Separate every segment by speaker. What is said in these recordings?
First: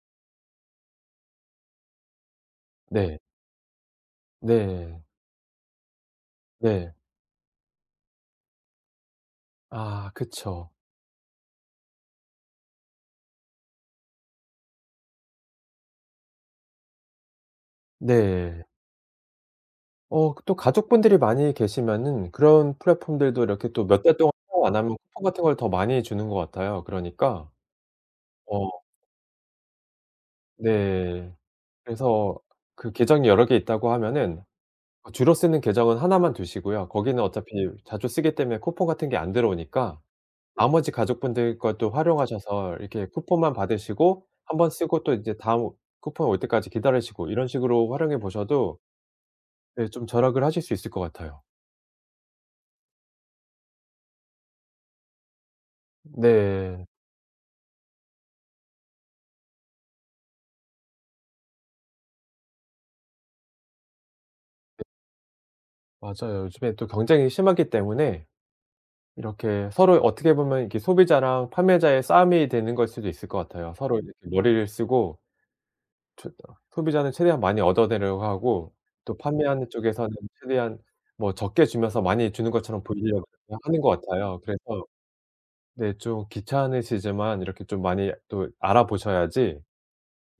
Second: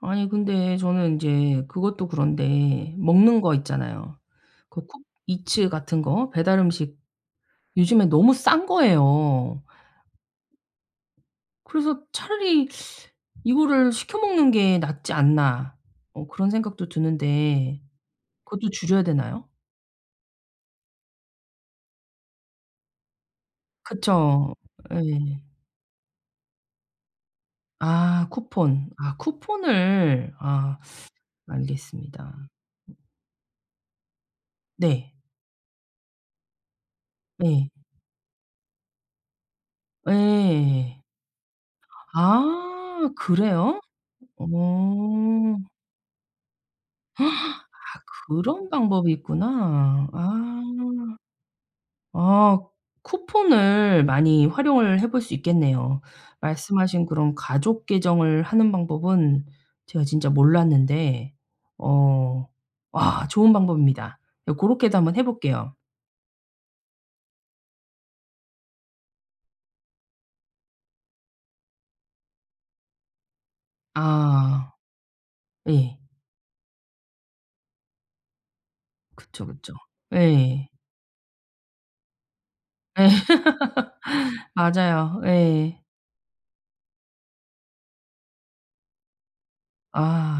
Speaker 1: 아니 근데 저는 인제 그것도 그런데
Speaker 2: 네.
Speaker 1: 먹는 거 있잖아요. 그거
Speaker 2: 네.
Speaker 1: 쿠팡이츠 같은 거 배달
Speaker 2: 네.
Speaker 1: 음식. 요즘에 너무 싼 거예요.
Speaker 2: 아 그쵸.
Speaker 1: 그래서 차라리 '이거를 시켜 먹는 게 낫지 않나.' 어 그런 생각도 드는데
Speaker 2: 네.
Speaker 1: 그것도 줄여야 되나요?
Speaker 2: 어 그 또 가족분들이 많이 계시면은 그런 플랫폼들도 이렇게 또 몇 달 동안
Speaker 1: 그쵸.
Speaker 2: 사용 안 하면 쿠폰
Speaker 1: 예.
Speaker 2: 같은 걸 더 많이 주는 것 같아요. 그러니까
Speaker 1: 아
Speaker 2: 어.
Speaker 1: 쿠폰. 아 쿠폰을. 아
Speaker 2: 네. 그래서
Speaker 1: 알겠습니다.
Speaker 2: 그 계정이 여러 개 있다고 하면은 어
Speaker 1: 네.
Speaker 2: 주로 쓰는 계정은 하나만 두시고요. 거기는 어차피
Speaker 1: 네.
Speaker 2: 자주 쓰기 때문에 쿠폰 같은 게 안 들어오니까 나머지
Speaker 1: 예.
Speaker 2: 가족분들 것도 활용하셔서 이렇게
Speaker 1: 아
Speaker 2: 쿠폰만
Speaker 1: 그래요?
Speaker 2: 받으시고 1 번 쓰고 또 이제
Speaker 1: 어.
Speaker 2: 다음 쿠폰 올 때까지 기다리시고
Speaker 1: 아
Speaker 2: 이런 식으로 활용해
Speaker 1: 그런
Speaker 2: 보셔도
Speaker 1: 방법이
Speaker 2: 네 좀
Speaker 1: 있구나.
Speaker 2: 절약을
Speaker 1: 아.
Speaker 2: 하실 수 있을 것 같아요.
Speaker 1: 아 쿠폰을 많이 활용을 해 볼 수 있겠네요.
Speaker 2: 네.
Speaker 1: 말씀하신 그런 가족 계정을 하는 방법은 제가 진짜 몰랐는데 어 와 좋은 방법입니다. 예 고렇게도 한번 해 볼게요.
Speaker 2: 맞아요. 요즘에 또 경쟁이 심하기 때문에 이렇게 서로 어떻게 보면 이렇게 소비자랑 판매자의 싸움이 되는 걸 수도 있을 것 같아요. 서로 이렇게 머리를
Speaker 1: 아.
Speaker 2: 쓰고
Speaker 1: 예.
Speaker 2: 최대한 소비자는 최대한 많이 얻어내려 하고 또
Speaker 1: 그쵸,
Speaker 2: 판매하는
Speaker 1: 그쵸.
Speaker 2: 쪽에서는
Speaker 1: 예.
Speaker 2: 최대한 뭐 적게 주면서 많이 주는 것처럼
Speaker 1: 예.
Speaker 2: 보이려고 그냥 하는 것 같아요. 그래서
Speaker 1: 맞아요. 예.
Speaker 2: 네 좀 귀찮으시지만 이렇게 좀 많이 또 알아보셔야지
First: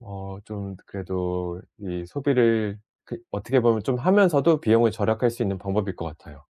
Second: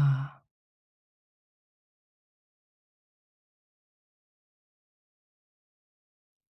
Speaker 2: 어 좀 그래도 이 소비를 그 어떻게 보면 좀 하면서도 비용을 절약할 수 있는 방법일 것 같아요.